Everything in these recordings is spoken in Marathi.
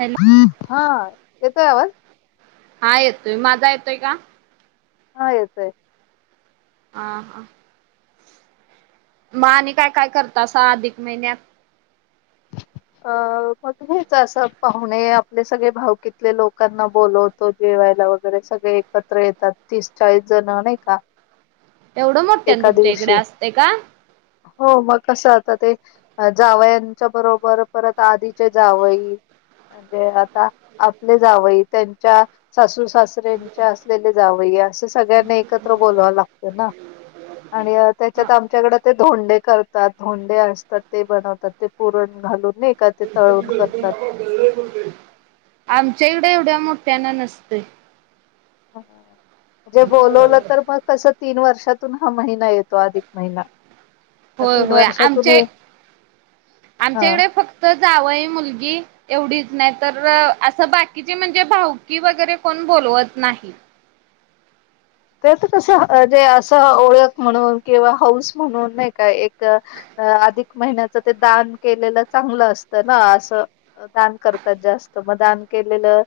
हॅलो हा येतोय आवाज हा येतोय माझा येतोय का हा येतय आ हा म आणि काय, काय करतासा अधिक महिन्यात अ मग हेच असं पाहुणे आपले सगळे भाऊकीतले लोकांना बोलत तो जेवायला वगैरे सगळे एकत्र येतात तीस, चाळीस जण नाही का एवढं मोठं एका तुमच्या इकडे दिवशी असतय का हो मग कसं आता ते जावयांच्या बरोबर परत आधीचे जावई म्हणजे आता आपले जावई त्यांच्या सासू सासऱ्यांचे असलेले जावई असे सगळ्यांन एकत्र बोलवाव लागत ना आणि हा त्याच्यात आमच्याकडे ते धोंडे करतात धोंडे असतात ते बनवतात ते पुरण घालून नई का ते तळून करतात. आमच्या इकडं एवढ्या मोठ्याना नसतय जे बोलवलं तर मग कसं तीन वर्षातून हा महिना येतो अधिक महिना मग होय, तीन होय वर्षातून आमचे हे हा आमच्याकडे फक्त जावंय मुलगी एवढीच नाही तर असं बाकीची म्हणजे भाऊकी वगैरे कोण बोलवत नाही ते आता कसं जे असं ओळख म्हणून किंवा हौस म्हणून नाही काय एक अधिक महिन्याच ते दान केलेलं चांगलं असतं ना असं दान करतात जास्त मग दान केलेलं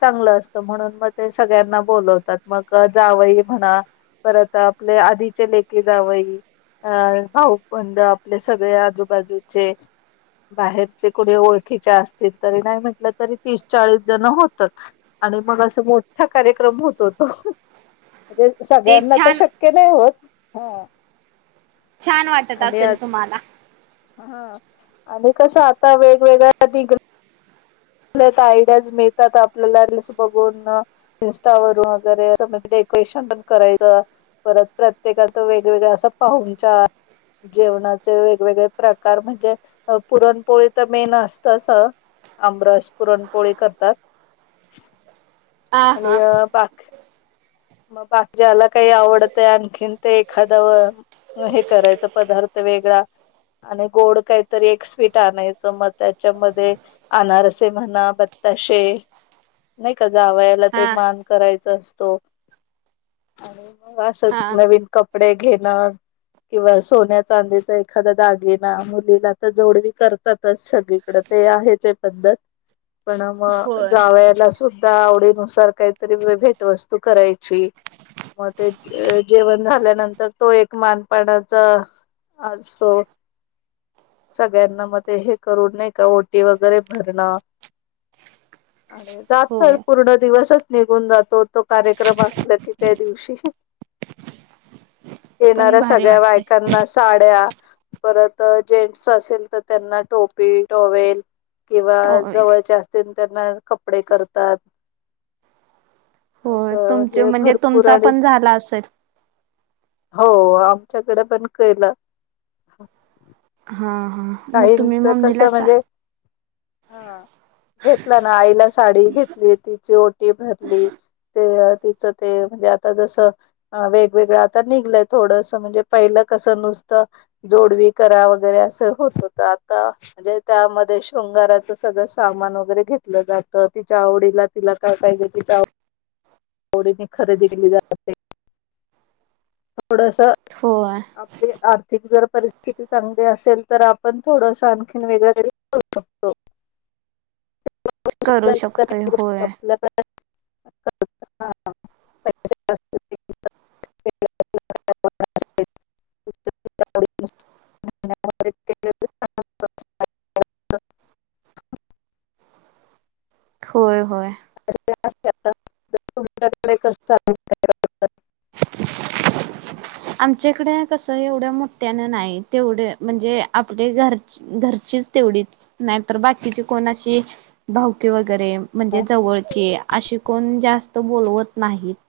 चांगलं असतं म्हणून मग ते सगळ्यांना बोलवतात मग जावई म्हणा परत आपले आधीचे लेकी जावई अ भाऊबंद आपले सगळे आजूबाजूचे बाहेरचे कुणी ओळखीच असतील तरी नाही म्हटलं तरी तीस चाळीस जण होत आणि मग असा मोठा कार्यक्रम होत हो तो म्हणजे सगळ्यांना ते शक्य नाही होत ह छान वाटत असेल तुम्हाला हा आणि कसं आता वेगवेगळ्या [unintelligible] आयडियाज मिळतात आपल्याला रिल्स बघून इन्स्टावररून वगैरे असं डेकोरेशनच करायचं परत प्रत्येकाच वेगवेगळ असा पाहुणचार जेवणाचे वेगवेगळे प्रकार म्हणजे पुरणपोळीत मेन असतच आमरस पुरणपोळी करतात हा आणि हा अ बा म बाकी ज्याला काही आवडत आहे आणखीन ते एखादा व हे करायचं पदार्थ वेगळां असतो आणि गोंड कांहींतरी एक स्वीट आणायचं मंग त्यांच्यामध्यें आनारसेे म्हणां बत्ताशे नाहीं कां जांवयाले हा ते मांन करायचं असतो आणि मंग असंच हा नवीन कपडे घेणं अं किंवा सोन्यां चांदी तरं एखांदी दागिना मुलीला तरं जोडवी करतांतच सगळीकडे ते आहे ते पद्धतं [unintelligible] पणं मंग होय जावयांला सुद्धां आवडीनुसांर कांहीतरी भेटंवस्तूं करांयची मंग ते जेवणं झाल्यानंतर तो एक मानपाणांचां असो सगळ्यांना मंग हे करूं नाहीं कां ओटी वगैरे भरणं आणि जातं होय पूर्ण दिवसंच निघूंन जातो तो कार्य कांरेकम असलां की त्यां दिवशी पण येणाऱ्यां भारी सगळ्यां वाटते बायकांना साड्यां परंत जेंटस असेल तरं त्यांनां टोपी टोवेल किंवा होय जवळच्यां असतील त्यांना कपडे करतांत असं तुमचं म्हणजे भरपूर तुमचां आणि पणं झालां असेल हो आमच्यांकडे पणं केलं आहे नां हां हां मंग तुम्हीं काहींच मम्मीलां कसं म्हणजे सांगा घेतलां नां आईला सांडी घेतली तिची ओटी भरली ते तिचं ते म्हणजे आंता जसं अं वेगवेगळं आता निघलंय थोडंसं म्हणजे पहिलं कसं नुसतं जोडवी करां वगैरें असं होतं होतं आंता म्हणजे त्यांमध्ये शृंगारांच सगळं सामांन वगैरें घेतलं जातं तिच्यां आंवडीला तिलां कायं पाहिजे तिलां [unintelligible] डी खरेदी केली जाते थोडंसं असं हो आं आपली आर्थिक जरं परिस्थिती चांगली असेल तरं आपणं थोडंसं आणखीन वेगळं करी करूं शकतो करू गोष्ट शकतोय होय. आपल्यां [unintelligible] हं हं प [unintelligible] [unintelligible] होयं होयं आं तुमच्यांकडे कसं चालते हायं [unintelligible] आमच्यांकडे कसं एवढ्यां मोठ्यानं नाहीं तेवढं म्हणजे आपले घरं घरंचीच तेवढीचं नाहीं तरं बाकीची कोणां अशी भावके वगैरें म्हणजे करणार? जवळंचे असे कोणं जास्तं बोलवतं नाहीतं